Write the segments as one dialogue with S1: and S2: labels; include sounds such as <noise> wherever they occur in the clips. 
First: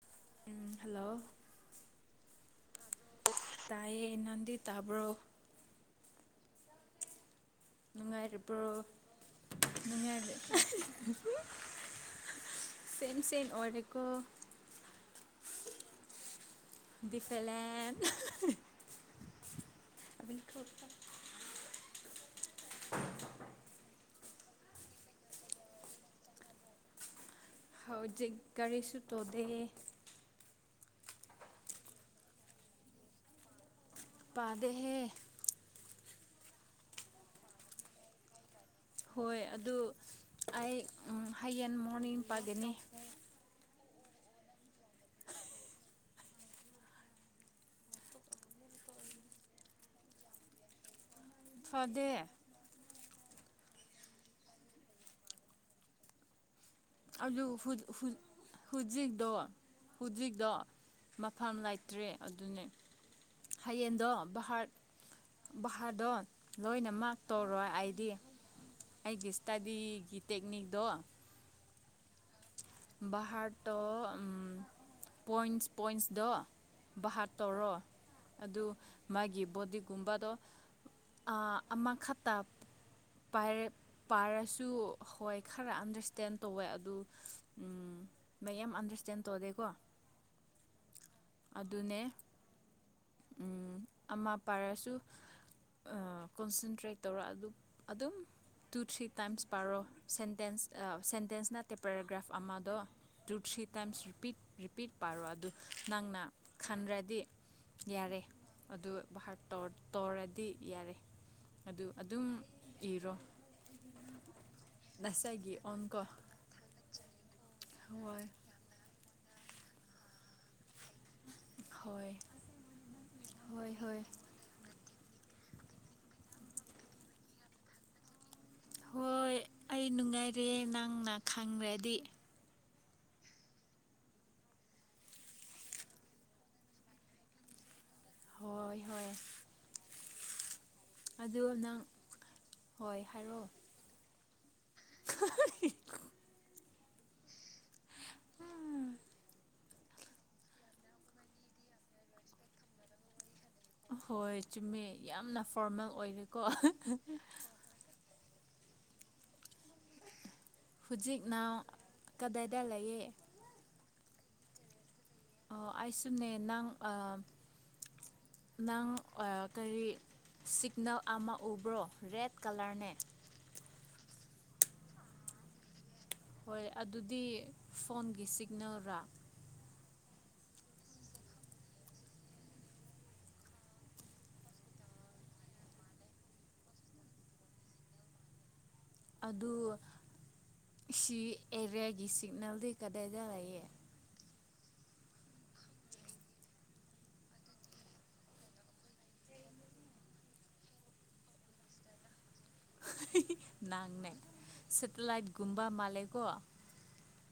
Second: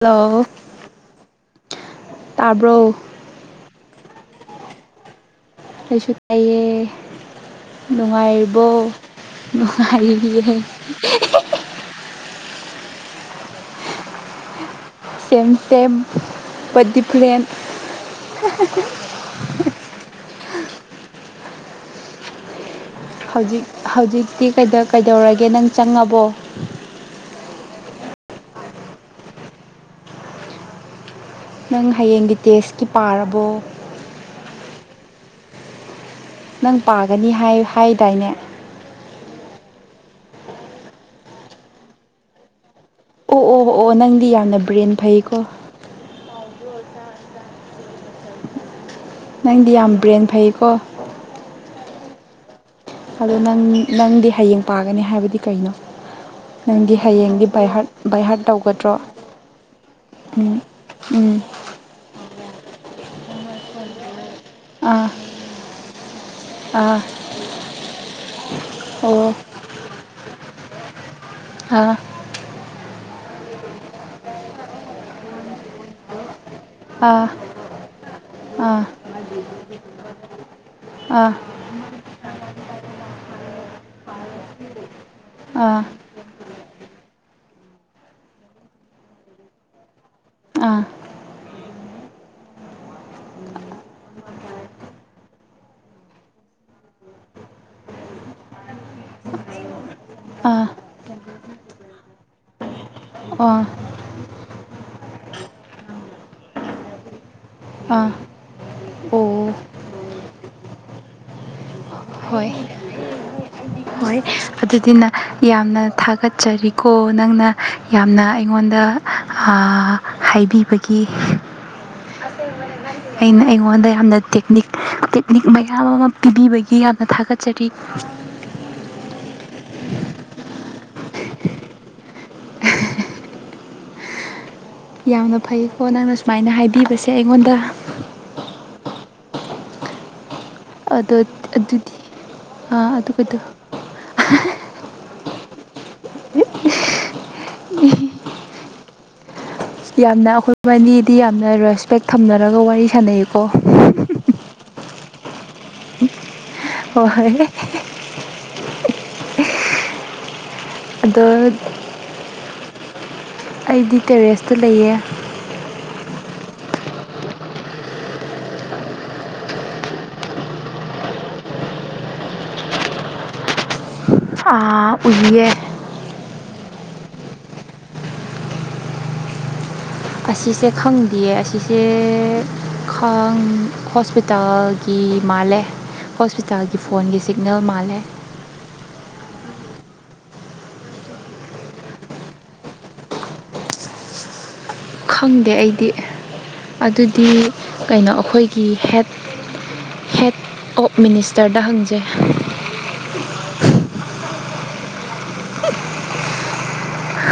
S1: hello
S2: ꯎꯝ hello
S1: ꯇꯥꯕ꯭ꯔꯣ
S2: ꯑꯦ ꯏꯅꯥꯗꯤ ꯇꯥꯕ꯭ꯔꯣ
S1: ꯁꯨ ꯇꯥꯏꯌꯦ ꯅꯨꯡꯉꯥꯏꯔꯤꯕꯣ
S2: ꯅꯨꯡꯉꯥꯏꯔꯤꯕ꯭ꯔꯣ ꯅꯨꯡꯉꯥꯏꯔꯤ
S1: ꯅꯨꯡꯉꯥꯏꯔꯤꯌꯦ <unintelligible>
S2: ꯁꯦꯟ ꯁꯦꯟ ꯑꯣꯔꯀꯣ
S1: ꯁꯦꯝꯝ ꯁꯦꯝꯦꯝ ꯗꯤ ꯐ꯭ꯔꯦꯟ <unintelligible>
S2: ꯗꯤꯐꯦꯂꯦꯟ ꯊꯨꯄ
S1: ꯍꯧꯖꯤꯛ ꯍꯧꯖꯤꯛꯇꯤ ꯀꯩꯗꯧꯔꯒꯦ ꯅꯪ ꯆꯪꯉꯕꯣ
S2: ꯍꯧꯖꯤꯛ ꯒꯥꯔꯤꯁꯨ ꯇꯣꯗꯦ
S1: ꯅꯪ ꯍꯌꯦꯡꯒꯤ ꯇꯦꯁꯀꯤ ꯄꯥꯔꯕꯣ
S2: ꯄꯥꯗꯍꯦ
S1: ꯅꯪ ꯄꯥꯒꯅꯤ ꯍꯥꯏꯗꯥꯏꯅꯦ
S2: ꯍꯣꯏ ꯑꯗꯨ ꯑꯩ ꯍꯌꯦꯡ ꯃꯣꯔꯅꯤꯡ ꯄꯥꯒꯅꯤ
S1: ꯑꯣ ꯑꯣ ꯑꯣꯑꯣ ꯅꯪꯗꯤ ꯌꯥꯝꯅ ꯕ꯭ꯔꯦꯟ ꯐꯩꯀꯣ ꯅꯪꯗꯤ ꯌꯥꯝ ꯕ꯭ꯔꯦꯟ ꯐꯩꯀꯣ
S2: ꯐꯗꯦ
S1: ꯑꯗꯣ ꯅꯪ ꯅꯪꯗꯤ ꯍꯌꯦꯡ ꯄꯥꯒꯅꯤ ꯍꯥꯏꯕꯗꯤ ꯀꯩꯅꯣ ꯅꯪꯒꯤ
S2: ꯑꯗꯨ
S1: ꯍꯌꯦꯡꯗꯤ ꯕꯥꯏꯍꯔꯠ ꯕꯥꯏꯍꯔꯠ ꯇꯧꯒꯗ꯭ꯔꯣ
S2: ꯍꯧꯖꯤꯛꯇꯣ
S1: ꯎꯝ ꯎꯝ
S2: ꯃꯐꯝ ꯂꯩꯇ꯭ꯔꯦ ꯑꯗꯨꯅꯦ ꯍꯌꯦꯡꯗꯣ ꯕꯥꯍꯥꯔ
S1: ꯑꯥ
S2: ꯕꯥꯍꯥꯔꯗꯣ
S1: ꯑꯥ
S2: ꯂꯣꯏꯅꯃꯛ ꯇꯧꯔꯣꯏ ꯑꯩꯗꯤ ꯑꯩ
S1: ꯑꯣ
S2: ꯒꯤꯁꯇꯗꯤ ꯒꯤ ꯇꯦꯛꯦꯛꯅꯤꯛꯗ
S1: ꯑꯥ
S2: ꯍꯔꯇꯣ ꯄꯣꯏꯟꯁ ꯄꯣꯏꯟꯁꯗ
S1: ꯑꯥ
S2: ꯚꯥꯠ ꯇꯧꯔꯣ ꯑꯗꯨ
S1: ꯑꯥ
S2: ꯃꯥꯒꯤ ꯕꯣꯗꯤꯒꯨꯝꯕꯗꯣ
S1: ꯑꯥ
S2: ꯑ ꯑꯃꯈꯛꯇ ꯄꯥꯔꯁꯨ ꯍꯣꯏ ꯈꯔ
S1: ꯑꯥ
S2: ꯑꯟꯗꯔꯁꯇꯦꯟ ꯇꯧꯋꯦ ꯑꯗꯨ ꯎꯝ ꯃ ꯌꯥꯝ ꯑꯟꯗꯔꯁꯇꯦꯟ ꯇꯧꯗꯦꯀꯣ ꯑꯗꯨꯅꯦ ꯑꯃ ꯄꯥꯥꯏꯔꯁꯨ ꯀꯣꯟꯁꯦꯟꯇ꯭ꯔꯦꯠ ꯇꯧꯔꯒ ꯑꯗꯨ ꯑꯗꯨꯝ ꯇꯨ ꯊ꯭ꯔꯤ ꯇꯥꯏꯝꯁ ꯄꯥꯔꯣ
S1: ꯑꯥ ꯑꯥ
S2: ꯁꯦꯟꯇꯦꯟꯁ
S1: ꯑꯣ
S2: ꯁꯦꯟꯇꯦꯟꯁ ꯅꯠꯇꯦ ꯄꯦꯔꯥꯒ꯭ꯔꯥꯐ ꯑꯃꯗꯣ ꯇꯨ
S1: ꯑꯥ
S2: ꯊ꯭ꯔꯤ ꯇꯥꯏꯝꯁ ꯔꯤꯄꯤꯠ ꯔꯤꯄꯤꯠ ꯄꯥꯔꯣ ꯑꯗꯨ ꯅꯪꯅ ꯈꯟꯗ꯭ꯔꯗꯤ ꯌꯥꯔꯦ ꯑꯗꯨ ꯚꯔ
S1: ꯑꯣ
S2: ꯇꯧꯔꯗꯤ ꯌꯥꯔꯦ ꯑꯗꯨ ꯑꯗꯨꯝ
S1: ꯍꯣꯏ
S2: ꯏꯔꯣ
S1: ꯑꯗꯨꯗꯨꯅ
S2: ꯅꯁꯥꯒꯤ
S1: ꯌꯥꯝꯅ
S2: ꯑꯣꯟꯀꯣ
S1: ꯊꯥꯒꯠꯆꯔꯤꯀꯣ ꯅꯪꯅ ꯌꯥꯝꯅ
S2: ꯍꯣꯏ
S1: ꯑꯩꯉꯣꯟꯗ ꯍꯥꯏꯕꯤꯕꯒꯤ
S2: ꯍꯣꯏ
S1: ꯑꯩꯅ
S2: ꯍꯣꯏ
S1: ꯑꯩꯉꯣꯟꯗ
S2: ꯍꯣꯏ
S1: ꯌꯥꯝꯅ ꯇꯦꯛꯅꯤꯛ ꯇꯦꯛꯅꯤꯛ ꯃꯌꯥꯝ ꯑꯃ ꯄꯤꯕꯤꯕꯒꯤ ꯌꯥꯝꯅ ꯊꯥꯒꯠꯆꯔꯤ
S2: ꯍꯣꯏ ꯑꯩ ꯅꯨꯡꯉꯥꯏꯔꯦ ꯅꯪꯅ ꯈꯪꯈ꯭ꯔꯗꯤ
S1: ꯌꯥꯝꯅ ꯐꯩꯀꯣ ꯅꯪꯅ ꯁꯨꯃꯥꯏꯅ ꯍꯥꯏꯕꯤꯕꯁꯦ ꯑꯩꯉꯣꯟꯗ
S2: ꯍꯣꯏ ꯍꯣꯏ ꯑꯗꯨ
S1: ꯑꯗꯨꯗꯤ
S2: ꯅꯪ ꯍꯣꯏ
S1: ꯑꯗꯨꯒꯗꯣ
S2: ꯍꯥꯏꯔꯛꯑꯣ <unintelligible>
S1: ꯌꯥꯝꯅ ꯑꯩꯈꯣꯏ ꯑꯅꯤꯗꯤ ꯌꯥꯝꯅ ꯔꯦꯁꯄꯦꯛ ꯊꯝꯅꯔꯒ ꯋꯥꯔꯤ ꯁꯥꯟꯅꯩ
S2: ꯍꯣꯏ ꯆꯨꯝꯃꯦ ꯌꯥꯝꯅ ꯐꯣꯔꯃꯦꯜ ꯑꯣꯏꯔꯦ
S1: ꯍ ꯍꯣꯏ ꯑꯗꯣ
S2: ꯍꯧꯖꯤꯛꯅꯅꯥꯎ ꯀꯗꯥꯏꯗ ꯂꯩ
S1: ꯑꯩꯗꯤ ꯇꯦꯔꯦꯁꯇ ꯂꯩꯌꯦ
S2: ꯑꯣ ꯑꯩꯁꯨꯅꯦ ꯅꯪ ꯅꯪ ꯀꯔꯤ ꯁꯤꯛꯅꯦꯜ ꯑꯃ ꯎꯕ꯭ꯔꯣ ꯔꯦꯠ ꯀꯂꯔꯅꯦ
S1: ꯑ ꯎꯜꯌꯦ
S2: ꯍꯣꯏ ꯑꯗꯨꯗꯤ ꯐꯣꯟꯒꯤ ꯁꯤꯒꯅꯦꯜꯔ
S1: ꯑꯁꯤꯁꯦ ꯈꯪꯗꯦꯌꯦ ꯑꯁꯤꯁꯦ ꯈꯥꯡ ꯍꯣꯁꯄꯤꯇꯥꯜꯒꯤ ꯃꯥꯜꯂꯦ ꯍꯣꯁꯄꯤꯇꯥꯜꯒꯤ ꯐꯣꯟꯒꯤ ꯁꯤꯒꯅꯦꯜ ꯃꯥꯜꯂꯦ
S2: ꯑꯗꯨ ꯁꯤ ꯑꯦꯔꯤꯌꯥꯒꯤ ꯁꯤꯒꯅꯦꯜꯗꯤ ꯀꯗꯥꯏꯗ ꯂꯩꯑꯦ
S1: ꯈꯪꯗꯦ ꯑꯩꯗꯤ ꯑꯗꯨꯗꯤ ꯀꯩꯅꯣ ꯑꯩꯈꯣꯏꯒꯤ ꯍꯦꯠ ꯍꯦꯠ ꯑꯣꯞ ꯃꯤꯅꯤꯁꯇꯔꯗ ꯍꯪꯖꯩ
S2: ꯅꯪꯃꯦ ꯁꯇꯂꯥꯏꯠ ꯨꯝꯕꯥ ꯃꯥꯂꯦꯀꯣ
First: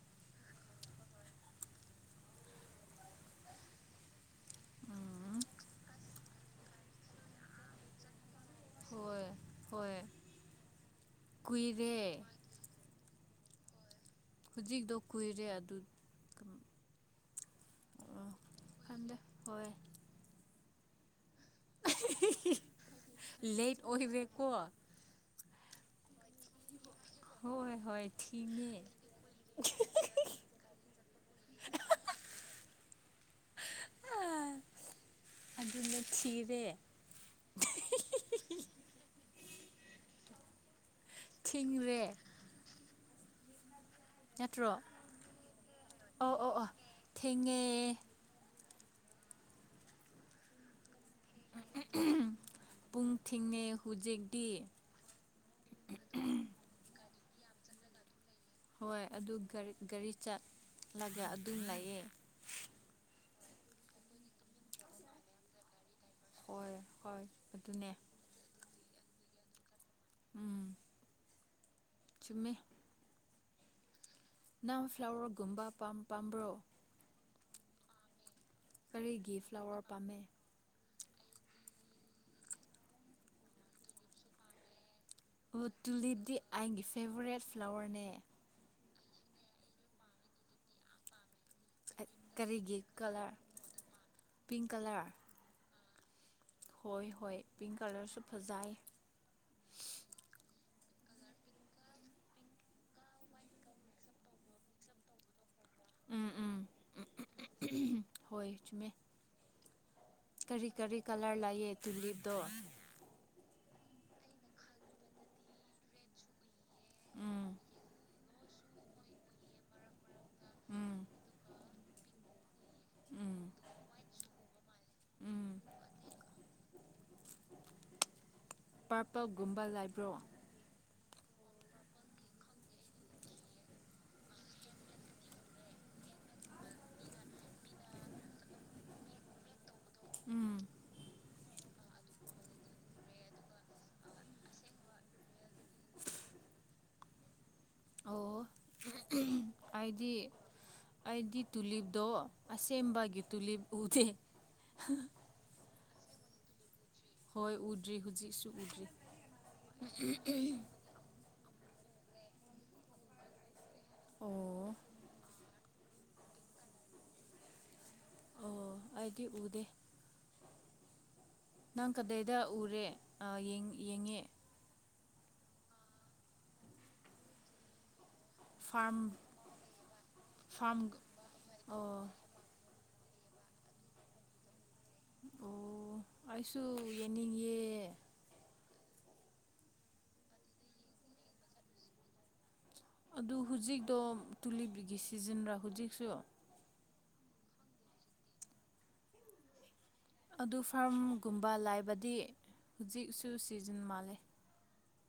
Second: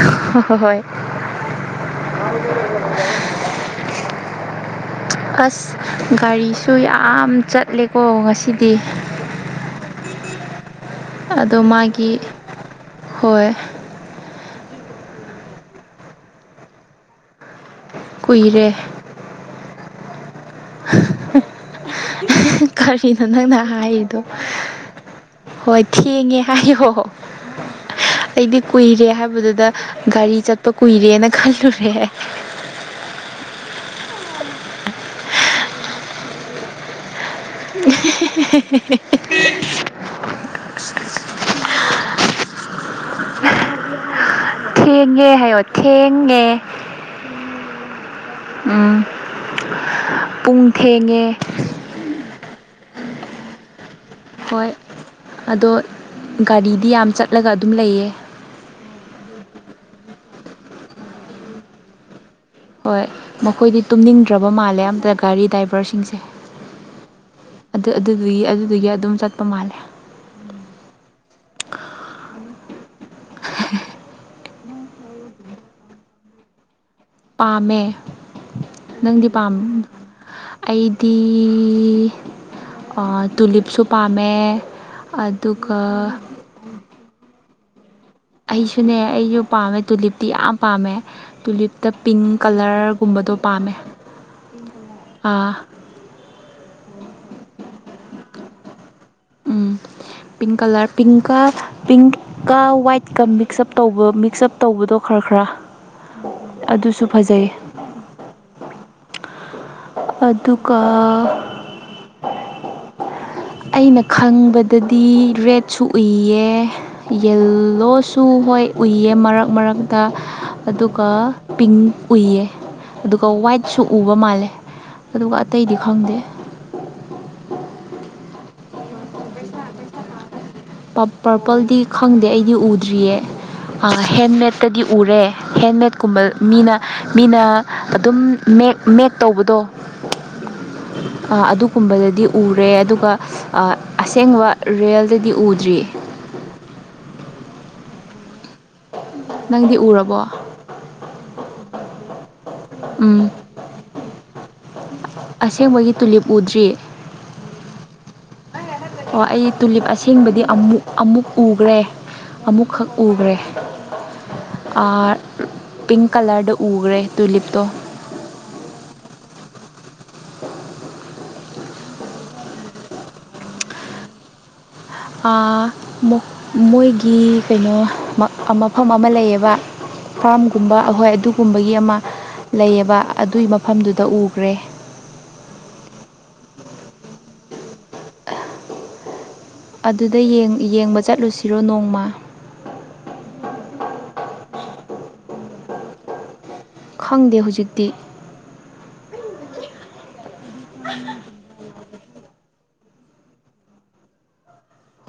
S1: ꯍꯣꯏ ꯑꯁ ꯒꯥꯔꯤꯁꯨ ꯌꯥꯝ ꯆꯠꯂꯦꯀꯣ ꯉꯁꯤꯗꯤ
S2: ꯍꯣꯏ ꯍꯣꯏ
S1: ꯑꯗꯣ
S2: ꯀꯨꯏꯔꯦ
S1: ꯃꯥꯒꯤ ꯍꯣꯏ
S2: ꯍꯧꯖꯤꯛꯛꯇꯣ ꯀꯨꯏꯔꯦ ꯑꯗꯨ
S1: ꯀꯨꯏꯔꯦ
S2: ꯈꯟꯗꯦ ꯍꯣꯏ
S1: ꯀꯔꯤꯅꯣ ꯅꯪꯅ
S2: ꯂꯦꯠ
S1: ꯍꯥꯏꯔꯤꯗꯣ
S2: ꯑꯣꯏꯔꯦꯀꯣ
S1: ꯍꯣꯏ ꯌꯦꯡꯉꯦ ꯍꯥꯏ ꯍꯣꯍꯣ
S2: ꯍꯣꯏ ꯍꯣꯏ
S1: ꯑꯩꯗꯤ
S2: ꯊꯤꯡꯉꯦ
S1: ꯀꯨꯏꯔꯦ ꯍꯥꯏꯕꯗꯨꯗ ꯒꯥꯔꯤ ꯆꯠꯄ ꯀꯨꯏꯔꯦꯅ ꯈꯜꯂꯨꯔꯦ <inaudible>
S2: ꯑꯗꯨꯅ ꯊꯤꯔꯦ
S1: <inaudible>
S2: ꯊꯤꯡꯔꯦ ꯅꯠꯇ꯭ꯔꯣ
S1: ꯊꯦꯡꯉꯦ ꯍꯥꯏꯌꯣ ꯊꯦꯡꯉꯦ
S2: ꯄꯦ
S1: ꯎꯝ ꯄꯨꯡ ꯊꯦꯡꯉꯦ
S2: ꯄꯨꯡ ꯊꯤꯡꯉꯩ
S1: ꯍꯣꯏ ꯑꯗꯣ ꯒꯥꯔꯤꯗꯤ ꯌꯥꯝ ꯆꯠꯂꯒ ꯑꯗꯨꯝ ꯂꯩꯌꯦ
S2: ꯍꯣꯏ ꯑꯗꯨ ꯒꯥꯔꯤ ꯆꯠꯂꯒ ꯑꯗꯨꯝ ꯂꯩꯥꯛꯑꯦ
S1: ꯍꯣꯏ ꯃꯈꯣꯏꯗꯤ ꯇꯨꯝꯅꯤꯡꯗ꯭ꯔꯕ ꯃꯥꯜꯂꯦ ꯑꯝꯇ ꯒꯥꯔꯤ ꯗ꯭ꯔꯥꯏꯚꯔꯁꯤꯡꯁꯦ
S2: ꯍꯣꯏ ꯍꯣꯏ
S1: ꯑꯗꯨ
S2: ꯑꯗꯨꯅꯦ
S1: ꯑꯗꯨꯗꯨꯒꯤ ꯑꯗꯨꯗꯨꯒꯤ ꯑꯗꯨꯝ ꯆꯠꯄ ꯃꯥꯜꯂꯦ
S2: ꯎꯝ ꯆꯨꯝꯃꯦ ꯅꯪ ꯐ꯭ꯂꯥꯋꯔꯒꯨꯝꯕ ꯄꯥꯝꯕ꯭ꯔꯣ
S1: ꯄꯥꯝꯃꯦ ꯅꯪꯗꯤ
S2: ꯀꯔꯤꯒꯤ
S1: ꯄꯥꯝ
S2: ꯐ꯭ꯂꯥꯋꯔ ꯄꯥꯝꯃꯦ
S1: ꯑꯩ ꯇꯤ ꯇꯨꯂꯤꯞꯁꯨ ꯄꯥꯝꯃꯦ ꯑꯗꯨꯒ
S2: ꯐꯦꯕꯣꯔꯦꯠ ꯐ꯭ꯂꯋꯔꯅꯦ
S1: ꯑꯩꯁꯨꯅꯦ ꯑꯩꯁꯨ ꯄꯥꯝꯃꯦ ꯇꯨꯂꯤꯞꯇꯤ ꯌꯥꯝ ꯄꯥꯝꯃꯦ ꯇꯨꯂꯤꯞꯇ ꯄꯤꯡ
S2: ꯀꯔꯤꯒꯤ
S1: ꯀꯂꯔꯒꯨꯝꯕꯗꯣ
S2: ꯀꯂꯔ
S1: ꯄꯥꯝꯃꯦ
S2: ꯄꯤꯡ ꯀꯂꯔ ꯍꯣꯏ ꯍꯣꯏ ꯄꯤꯡ ꯀꯂꯔꯁꯨ ꯐꯖꯥꯏ
S1: ꯎꯝ ꯄꯤꯡ ꯀꯂꯔ ꯄꯤꯡꯀ ꯄꯤꯡꯀ ꯋꯥꯏꯠꯀ ꯃꯤꯛꯁ ꯑꯞ ꯇꯧꯕ ꯃꯤꯛꯁꯑꯞ ꯇꯧꯕꯗꯣ ꯈꯔ <inaudible>
S2: ꯎꯝ ꯎꯝ ꯍꯣꯏ ꯆꯨꯝꯃꯦ ꯀꯔꯤ
S1: ꯑꯗꯨꯒ
S2: ꯀꯔꯤ ꯀꯂꯔ ꯂꯥꯛꯑ ꯇꯨꯂꯤꯞꯗꯣ
S1: ꯑꯩꯅ ꯈꯪꯕꯗꯗꯤ ꯔꯦꯠꯁꯨ ꯎꯏꯌꯦ
S2: ꯎꯝ
S1: ꯌꯦꯜꯂꯣꯁꯨ ꯍꯣꯏ ꯎꯏꯌꯦ ꯃꯔꯛ ꯃꯔꯛꯇ
S2: ꯎꯝ
S1: ꯑꯗꯨꯒ ꯄꯤꯡ ꯎꯏꯌꯦ ꯑꯗꯨꯒ
S2: ꯎꯝ
S1: ꯋꯥꯏꯠꯁꯨ ꯎꯕ ꯃꯥꯜꯂꯦ ꯑꯗꯨꯒ
S2: ꯎꯝ
S1: ꯑꯇꯩꯗꯤ ꯈꯪꯗꯦ
S2: ꯄꯥꯔꯄꯜꯒꯨꯝꯕ ꯂꯩꯕ꯭ꯔꯣ
S1: ꯄꯔꯄꯜꯗꯤ ꯈꯪꯗꯦ ꯑꯩꯗꯤ ꯎꯗ꯭ꯔꯤꯌꯦ ꯍꯦꯟꯃꯦꯠꯇꯗꯤ ꯎꯔꯦ ꯍꯦꯟꯃꯦꯠꯀꯨꯝꯕ ꯃꯤꯅ ꯃꯤꯅ ꯑꯗꯨꯝ ꯃꯦꯛ ꯃꯦꯛ ꯇꯧꯕꯗꯣ
S2: ꯎꯝ
S1: ꯑꯗꯨꯒꯨꯝꯕꯗꯗꯤ ꯎꯔꯦ ꯑꯗꯨꯒ ꯑꯁꯦꯡꯕ ꯔꯤꯌꯦꯜꯗꯗꯤ ꯎꯗ ꯊ꯭ꯔꯤ
S2: ꯑꯣ
S1: ꯅꯪꯗꯤ
S2: ꯑꯩꯗꯤ
S1: ꯎꯔꯕꯣ
S2: ꯑꯩꯗꯤ ꯇꯨꯂꯤꯞꯗꯣ
S1: ꯎꯝ
S2: ꯑꯁꯦꯡꯕꯒꯤꯇꯨꯂꯤ ꯎꯗꯦ
S1: ꯑꯁꯦꯡꯕꯒꯤ ꯇꯨꯂꯤꯞ ꯎꯗ꯭ꯔꯤ
S2: ꯍꯣꯏ ꯎꯗ꯭ꯔꯤ ꯍꯧꯖꯤꯛꯁꯨ ꯎꯗ꯭ꯔꯤ
S1: ꯑꯣ ꯑꯩ ꯇꯨꯂꯤꯞ ꯑꯁꯦꯡꯕꯗꯤ ꯑꯃꯨꯛ ꯑꯃꯨꯛ ꯎꯈ꯭ꯔꯦ ꯑꯃꯨꯛꯈꯛ ꯎꯈ꯭ꯔꯦ
S2: ꯑꯣ
S1: ꯄꯤꯡ ꯀꯂꯔꯗ ꯎꯈ꯭ꯔꯦ ꯇꯨꯂꯤꯞꯇꯣ
S2: ꯑꯗꯨ ꯎꯗꯦ ꯅꯪ ꯀꯗꯥꯏꯗ ꯎꯔꯦ ꯌꯦꯡꯉꯦ
S1: ꯃꯣꯏꯒꯤ ꯀꯩꯅꯣ ꯃꯐꯝ
S2: ꯐꯥꯔꯝ
S1: ꯑꯃ ꯂꯩꯌꯦꯕ ꯐꯥꯝꯒꯨꯝꯕ
S2: ꯐꯥꯔꯝ
S1: ꯑꯩꯈꯣꯏ ꯑꯗꯨꯒꯨꯝꯕꯒꯤ ꯑꯃ
S2: ꯑꯣ
S1: ꯂꯩꯌꯦꯕ ꯑꯗꯨꯏ ꯃꯐꯝꯗꯨꯗ ꯎꯈ꯭ꯔꯦ
S2: ꯑꯣ ꯑꯩꯁꯨ ꯌꯦꯡꯅꯤꯡꯉꯦ
S1: ꯑꯗꯨꯗ ꯌꯦꯡꯕ ꯆꯠꯂꯨꯁꯤꯔꯣ ꯅꯣꯡꯃ
S2: ꯑꯗꯨ ꯍꯧꯖꯤꯛꯇꯣ ꯇꯨꯂꯤꯞꯒꯤ ꯁꯤꯖꯤꯟꯅꯕ꯭ꯔꯥ ꯍꯧꯖꯤꯛꯁꯨ
S1: ꯈꯪꯗꯦ ꯍꯧꯖꯤꯛꯇꯤ
S2: ꯑꯗꯨ ꯐꯥꯔꯝꯒꯨꯝꯕ ꯂꯥꯏꯕꯗꯤ ꯍꯧꯖꯤꯛꯁꯨ ꯁꯤꯖꯤꯟ ꯃꯥꯜꯂꯦ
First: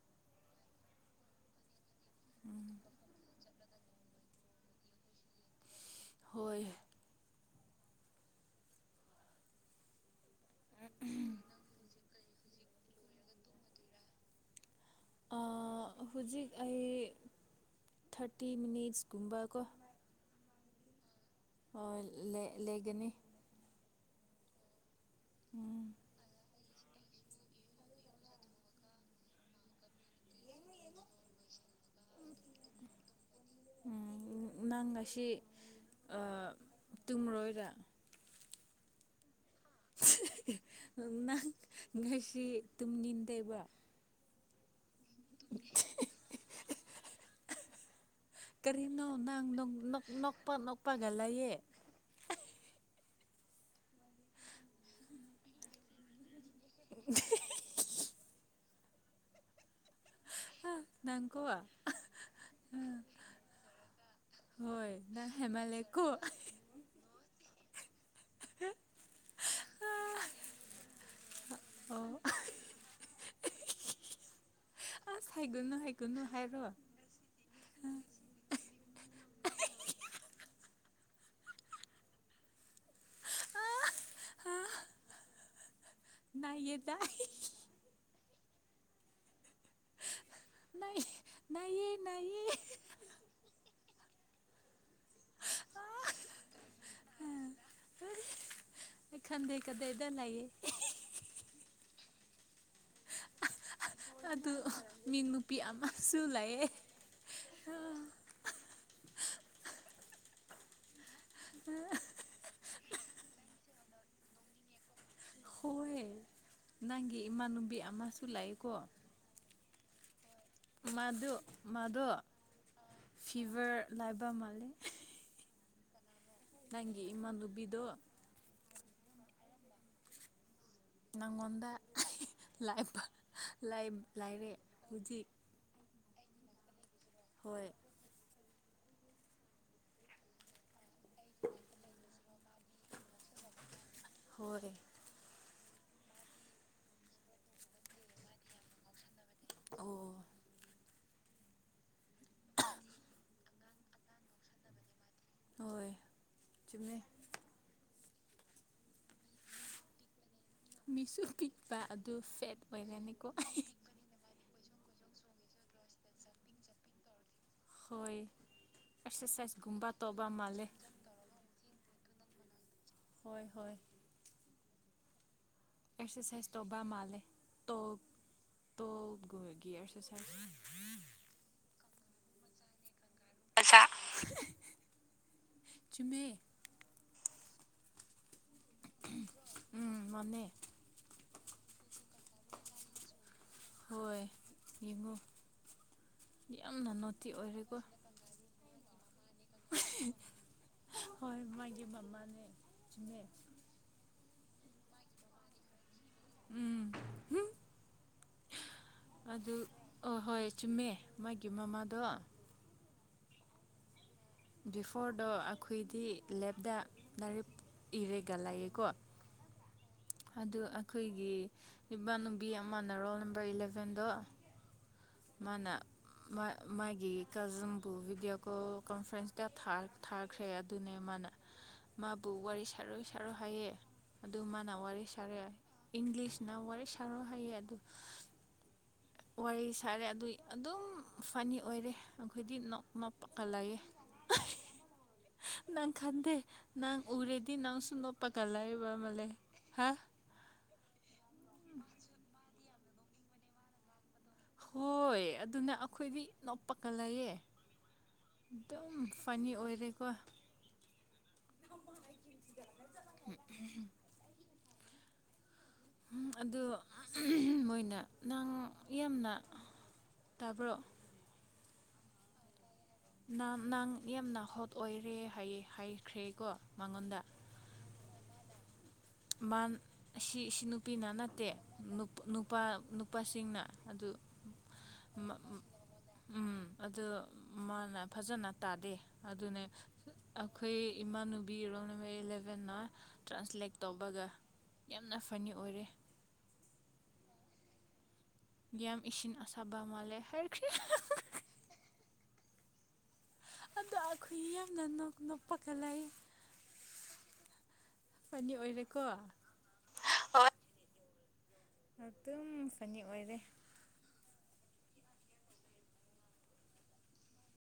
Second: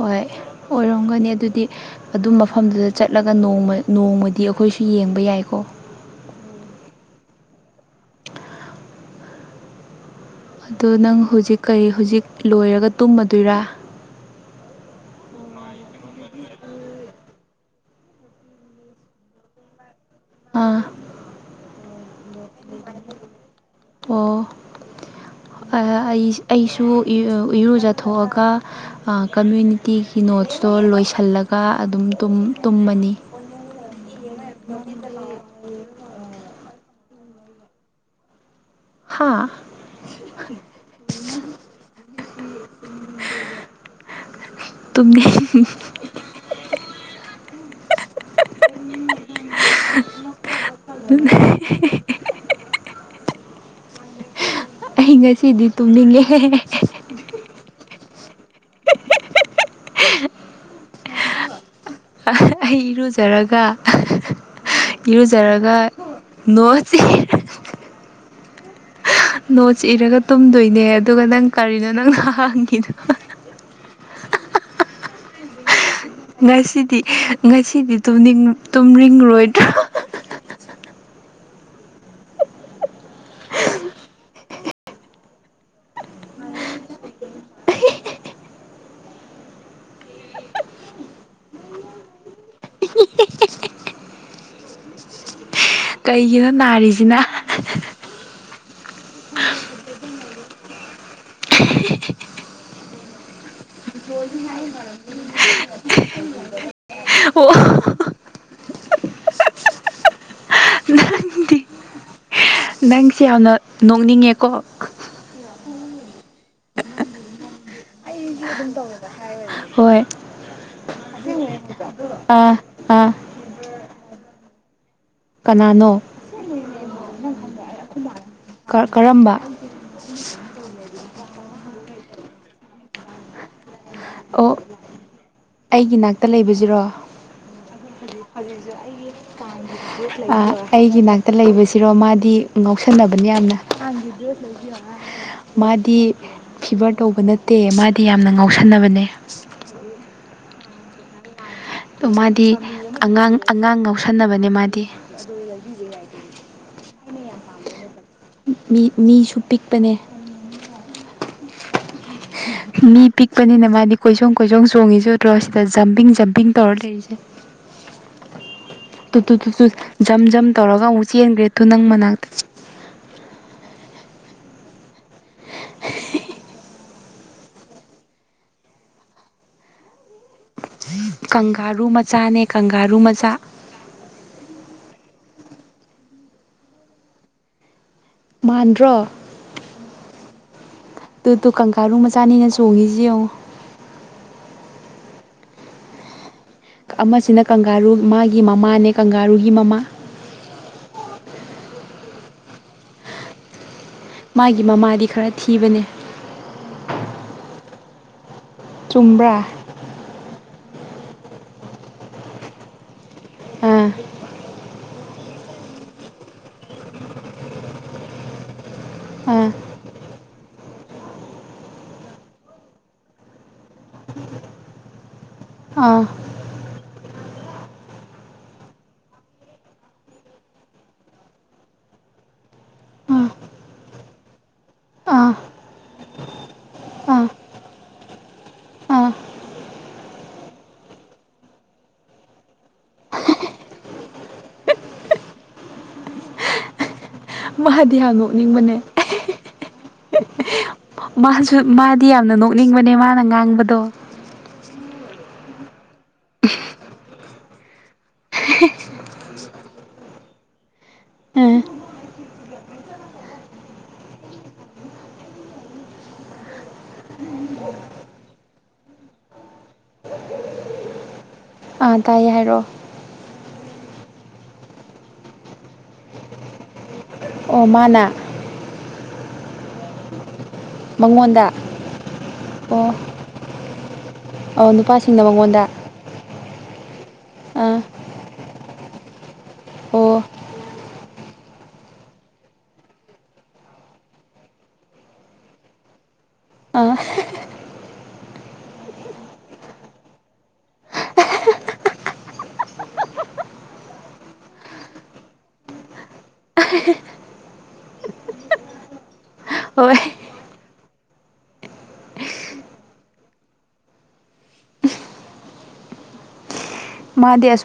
S1: ꯍꯣꯏ ꯑꯣꯏꯔꯝꯒꯅꯤ ꯑꯗꯨꯗꯤ ꯑꯗꯨꯝ ꯃꯐꯝꯗꯨꯗ ꯆꯠꯂꯒ ꯅꯣꯡꯃꯅꯤ ꯅꯣꯡꯃꯗꯤ ꯑꯩꯈꯣꯏꯁꯨ ꯌꯦꯡꯕ ꯌꯥꯏꯀꯣ
S2: ꯍꯣꯏ
S1: ꯑꯗꯣ ꯅꯪ ꯍꯧꯖꯤꯛ ꯀꯩ ꯍꯧꯖꯤꯛ ꯂꯣꯏꯔꯒ ꯇꯨꯝꯃꯗꯣꯏꯔꯥ
S2: ꯍꯧꯖꯤꯛ ꯑꯩ ꯊꯥꯔꯇꯤ ꯃꯤꯅꯤꯠꯁꯀꯨꯝꯕꯀꯣ
S1: ꯑꯥ
S2: ꯍꯣꯏ ꯂꯩꯒꯅꯤ
S1: ꯑꯣ
S2: ꯎꯝ
S1: ꯑꯩ ꯑꯩꯁꯨ ꯁꯨ ꯏꯔꯨꯖꯊꯣꯛꯑꯒ ꯀꯝꯃ꯭ꯌꯨꯅꯤꯇꯤꯒꯤ ꯅꯣꯠꯁꯇꯣ ꯂꯣꯏꯁꯤꯜꯂꯒ ꯑꯗꯨꯝ ꯇꯨꯝꯃꯅꯤ <inaudible>
S2: ꯎꯝ ꯅꯪ ꯇꯨꯡꯃꯣꯏꯗ
S1: ꯍꯥꯥ
S2: ꯅꯪ ꯉꯁꯤ ꯇꯨꯝꯅꯤꯡꯟꯗꯕ
S1: ꯎ
S2: ꯀꯔꯤꯅꯣ ꯅꯪ ꯅꯣꯛꯄ ꯅꯣꯛꯄꯒꯂꯌꯦ
S1: ꯑꯩ ꯉꯁꯤꯗꯤ ꯇꯨꯝꯅꯤꯡꯉꯦ
S2: ꯑ ꯅꯪꯀꯣꯋꯥ
S1: ꯑꯩ ꯏꯔꯨꯖꯔꯒ
S2: ꯍꯣꯏ ꯅꯪ
S1: ꯏꯔꯨꯖꯔꯒ
S2: ꯍꯦꯃꯜꯂꯦꯀꯣ
S1: ꯅꯣꯠꯁꯤ
S2: ꯍ
S1: ꯅꯣꯠꯁ ꯏꯔꯒ ꯇꯨꯝꯗꯣꯏꯅꯦ ꯑꯗꯨꯒ ꯅꯪ ꯀꯔꯤꯅꯣ
S2: ꯑꯣ
S1: ꯅꯪꯅ ꯍꯥꯡꯈꯤꯅꯣ <inaudible>
S2: ꯍꯥꯏꯒꯅ ꯍꯥꯏ
S1: ꯉꯁꯤꯗꯤ ꯉꯁꯤꯗꯤꯅꯤꯡ ꯇꯨꯝꯅꯤꯡꯔꯣꯏꯗ꯭ꯔꯣ <inaudible>
S2: ꯑ ꯌꯦ ꯇꯥꯏ ꯌꯦ
S1: ꯀꯩꯒꯤꯅꯣ ꯅꯥꯔꯤꯁꯤꯅ
S2: ꯈꯟꯗꯗꯗ ꯂꯥꯏꯌꯦ
S1: ꯣꯏꯒꯤ
S2: ꯑꯗꯨ
S1: ꯃꯔ ꯑꯣ
S2: ꯃꯤ ꯅꯨꯄꯤ ꯑꯃꯁꯨ ꯂꯩꯌꯦ ꯑ
S1: ꯅꯣꯡꯅꯤꯡꯉꯦꯀꯣ
S2: ꯍꯣꯏ ꯅꯪꯒꯤ ꯏꯃꯥꯟꯅꯨꯕꯤ ꯑꯃꯁꯨ ꯂꯥꯛꯏꯀꯣ
S1: ꯍꯣꯏ
S2: ꯃꯥꯗꯨ ꯃꯥꯗꯣ
S1: ꯑꯥ ꯑꯥ
S2: ꯐꯤꯚꯔ ꯂꯥꯏꯕ ꯃꯥꯂ
S1: ꯀꯅꯥꯅꯣ
S2: ꯅꯪꯒꯤ ꯏꯃꯥꯟꯅꯨꯕꯤꯗꯣ
S1: ꯀꯔꯝꯕ
S2: ꯅꯪꯉꯣꯟꯗ ꯂꯥꯏ ꯂꯥꯏ
S1: ꯑꯣ
S2: ꯂꯥꯏꯔꯛ ꯍꯧꯖꯤꯛ
S1: ꯑꯩꯒꯤ ꯅꯥꯛꯇ ꯂꯩꯕꯁꯤꯔꯣ
S2: ꯍꯣꯏ
S1: ꯑꯩꯒꯤ ꯅꯥꯛꯇ ꯂꯩꯕꯁꯤꯔꯣ ꯃꯥꯗꯤ ꯉꯥꯎꯁꯟꯅꯕꯅꯤ ꯌꯥꯝꯅ ꯍꯗ
S2: ꯍꯣꯏ
S1: ꯀ ꯃꯥꯗꯤ ꯐꯤꯕꯔ ꯇꯧꯕ ꯅꯠꯇꯦ ꯃꯥꯗꯤ ꯌꯥꯝꯅ ꯉꯥꯎꯁꯟꯅꯕꯅꯦ
S2: ꯑꯣ
S1: ꯑ ꯃꯥꯗꯤ ꯑꯉꯥꯡ ꯑꯉꯥꯡ ꯉꯧꯁꯟꯅꯕꯅꯦ ꯃꯥꯗꯤ
S2: ꯍꯣꯏ ꯆꯃꯦ
S1: ꯃꯤꯁꯨ ꯄꯤꯛꯄꯅꯦ
S2: ꯃꯤꯁꯨ ꯄꯤꯛꯄ ꯑꯗꯨ ꯐꯦꯠ
S1: ꯃꯤ
S2: ꯑꯣꯏꯔꯅꯤꯀꯣ
S1: ꯄꯤꯛꯄꯅꯤꯅ ꯃꯥꯗꯤ ꯀꯣꯏꯁꯣꯡ ꯀꯣꯏꯁꯣꯡ ꯆꯣꯡꯉꯤꯁꯨꯨꯠꯇ꯭ꯔꯣ ꯁꯤꯗ ꯖꯝꯄꯤꯡ ꯖꯝꯄꯤꯡ ꯇꯧꯔ ꯂꯩꯔꯤꯁꯦ
S2: ꯍꯣꯏ
S1: ꯇꯨ ꯇꯨ ꯇꯨ ꯇꯨ
S2: ꯑꯦꯛꯁꯔꯁꯥꯏꯁꯒꯨꯝꯕ
S1: ꯖꯝ
S2: ꯇꯧꯕ
S1: ꯖꯝ
S2: ꯃꯥꯜꯂꯦ
S1: ꯇꯧꯔꯒ ꯑꯃꯨꯛ ꯆꯦꯟꯈ꯭ꯔꯦ ꯇꯨ ꯅꯪ ꯑ
S2: ꯍꯣꯏ ꯍꯣꯏ ꯑꯁꯁ ꯇꯧꯕꯕ ꯃꯜꯩ ꯇꯣ ꯇꯣꯔꯁꯁ
S1: ꯀꯪꯂꯪꯒꯥꯔꯨ ꯃꯆꯥꯅꯦ ꯀꯪꯂꯪꯒꯥꯔꯨ ꯃꯆꯥ
S2: ꯆꯖꯃꯦ
S1: ꯃꯥꯟꯗ꯭ꯔꯣ
S2: ꯎꯝ ꯃꯥꯅꯦ
S1: ꯑꯗꯨ ꯇ ꯀꯪꯀꯥꯔꯨ ꯆꯥꯅꯤꯅ ꯆꯣꯡꯉꯁꯤ ꯌꯦꯡꯉꯨ
S2: ꯍꯣꯏ ꯏꯦꯝꯍꯨ
S1: ꯑꯃꯁꯤꯅ ꯀꯪꯂꯒꯥꯔꯨ ꯃꯥꯒꯤ ꯃꯃꯥꯅꯦ ꯀꯪꯂꯪꯒꯥꯔꯨꯒꯤ ꯃꯃꯥ
S2: ꯍꯣꯏ ꯃꯥꯒꯤ ꯃꯃꯥꯅꯦ ꯆꯅꯦ
S1: ꯃꯥꯒꯤ ꯃꯃꯥꯗꯤ ꯈꯔ ꯊꯤꯕꯅꯦ
S2: ꯎꯝ
S1: ꯆꯨꯝꯕ꯭ꯔꯥ
S2: ꯑꯗꯨ ꯑ ꯍꯣꯏ ꯆꯨꯝꯃꯦ ꯃꯥꯒꯤ ꯃꯃꯥꯗꯣ
S1: ꯑ
S2: ꯕꯤꯐꯣꯔꯗꯣ ꯑꯩꯈꯣꯏꯗꯤ ꯂꯦꯞꯇ ꯂꯗꯥꯥꯏꯏꯔꯤꯛ ꯏꯔꯦꯒ ꯂꯌꯦꯦꯀꯣ
S1: ꯑ
S2: ꯑꯗꯨ ꯑꯩꯈꯣꯏꯒꯤ ꯅꯨꯄꯥꯅꯨꯕꯤ ꯑꯃꯅ ꯔꯣꯜ ꯅꯝꯕꯔ ꯏꯂꯚꯦꯟꯗꯣ
S1: <unintelligible>
S2: ꯃꯥꯅ
S1: ꯑꯥ
S2: ꯃꯥ ꯃꯥꯒꯤ ꯀꯖꯟꯕꯨ ꯚꯤꯗꯤꯑꯣ ꯀꯣꯜ ꯀꯟꯐ꯭ꯔꯦꯟꯁꯇ ꯊꯥꯈ꯭ꯔꯦ ꯑꯗꯨꯅꯦ ꯃꯥꯅ ꯃꯥꯕꯨ ꯋꯥꯔꯤꯔꯤ ꯁꯣꯏ ꯁꯔꯣ ꯍꯥꯏꯩ ꯑꯗꯨ ꯃꯥꯟꯅ ꯋꯥꯔꯤꯔꯤ
S1: ꯑꯥ ꯑꯥ
S2: ꯁꯥꯔꯦ ꯏꯪꯂꯤꯁꯅ ꯋꯥꯔꯤ ꯁꯥꯔꯣ
S1: ꯑꯥ
S2: ꯍꯥꯏꯌꯦ ꯑꯗꯨ
S1: ꯑꯥ
S2: ꯋꯥꯔꯤ ꯁꯥꯔꯦ ꯑꯗꯨ ꯑꯗꯨꯝ ꯐꯅꯤ ꯑꯣꯏꯔꯦ ꯑꯩꯈꯣꯏꯗꯤ ꯅꯣꯛ ꯅ ꯄ ꯀꯜꯂꯑꯦ
S1: <inaudible>
S2: ꯅꯪ ꯈꯥꯟꯗꯦ ꯅꯪ ꯎꯔꯦꯗꯤ ꯅꯪ
S1: ꯃꯥꯗꯤ
S2: ꯁꯅ
S1: ꯌꯥꯝ ꯅꯣꯛꯅꯤꯡꯕꯅꯦ
S2: ꯄꯒꯜꯂꯑꯕ ꯃꯂꯦ
S1: ꯃꯥꯁꯨ ꯃꯥꯗꯤ ꯌꯥꯝꯅ ꯅꯣꯛꯅꯤꯡꯕꯅꯦ ꯃꯥꯅ ꯉꯥꯡꯕꯗꯣ
S2: ꯍꯣꯏ ꯑꯗꯨꯅ ꯑꯩꯈꯣꯏꯗꯤ ꯅꯣꯞꯄꯛꯀ ꯂꯩꯌꯦ ꯐꯅꯤ ꯑꯣꯏꯗꯀꯣ
S1: <unintelligible>
S2: ꯑꯗꯨ ꯃꯣꯏꯅ ꯅꯪ ꯌꯥꯝꯅ ꯇꯥꯄꯔ
S1: ꯑꯥ ꯇꯥꯏꯌꯦ ꯍꯥꯏꯔꯛꯑꯣ
S2: ꯅ ꯅꯪ ꯌꯥꯝꯅ ꯍꯣꯠ ꯑꯣꯏꯔꯦ ꯍꯥꯏꯈ꯭ꯔꯦꯀꯣ ꯃꯉꯣꯟꯗ
S1: ꯑꯣꯃꯥꯅ
S2: ꯃꯥꯟ ꯍ ꯅꯨꯄꯤꯅ ꯅꯠꯇꯦ
S1: ꯃꯉꯣꯟꯗ
S2: ꯅꯨꯄꯥ
S1: ꯑꯣ
S2: ꯅꯨꯄꯥꯁꯤꯡꯅ ꯑꯗꯨ
S1: ꯑꯣ ꯅꯨꯄꯥꯁꯤꯡꯅ ꯃꯉꯣꯟꯗ
S2: ꯎꯝ ꯑꯗꯨ
S1: ꯑꯥ
S2: ꯃꯥꯅ ꯐꯖꯅ ꯇꯥꯗꯦ ꯑꯗꯨꯅꯦ
S1: ꯑꯣ
S2: ꯑꯩꯈꯣꯏ ꯏꯃꯥꯟꯅꯨꯕꯤꯔꯣꯅ ꯃꯣꯏ ꯏꯂꯚꯦꯟꯅ ꯇ꯭ꯔꯥꯟꯁꯂꯦꯠ ꯇꯧꯕꯒ ꯌꯥꯝꯅ ꯐꯅꯤ ꯑꯣꯏꯔꯦ
S1: ꯑꯥ
S2: ꯒꯦꯝ ꯏꯁꯤꯟ ꯑꯃꯁꯨꯡꯕ ꯃꯂꯩ ꯍꯔ ꯀ ꯑꯗ ꯑꯩꯈꯣꯏ ꯌꯥꯝ ꯉꯅ ꯅꯨꯄꯥꯀꯂꯥꯏ ꯑꯅꯤ ꯑꯣꯏꯔꯦꯀꯣ
S1: ꯍꯣꯏ
S2: ꯑꯗꯨ ꯑꯗꯨ ꯐꯅꯤ ꯋꯥꯔꯔ
S1: ꯃꯥꯗꯦꯁ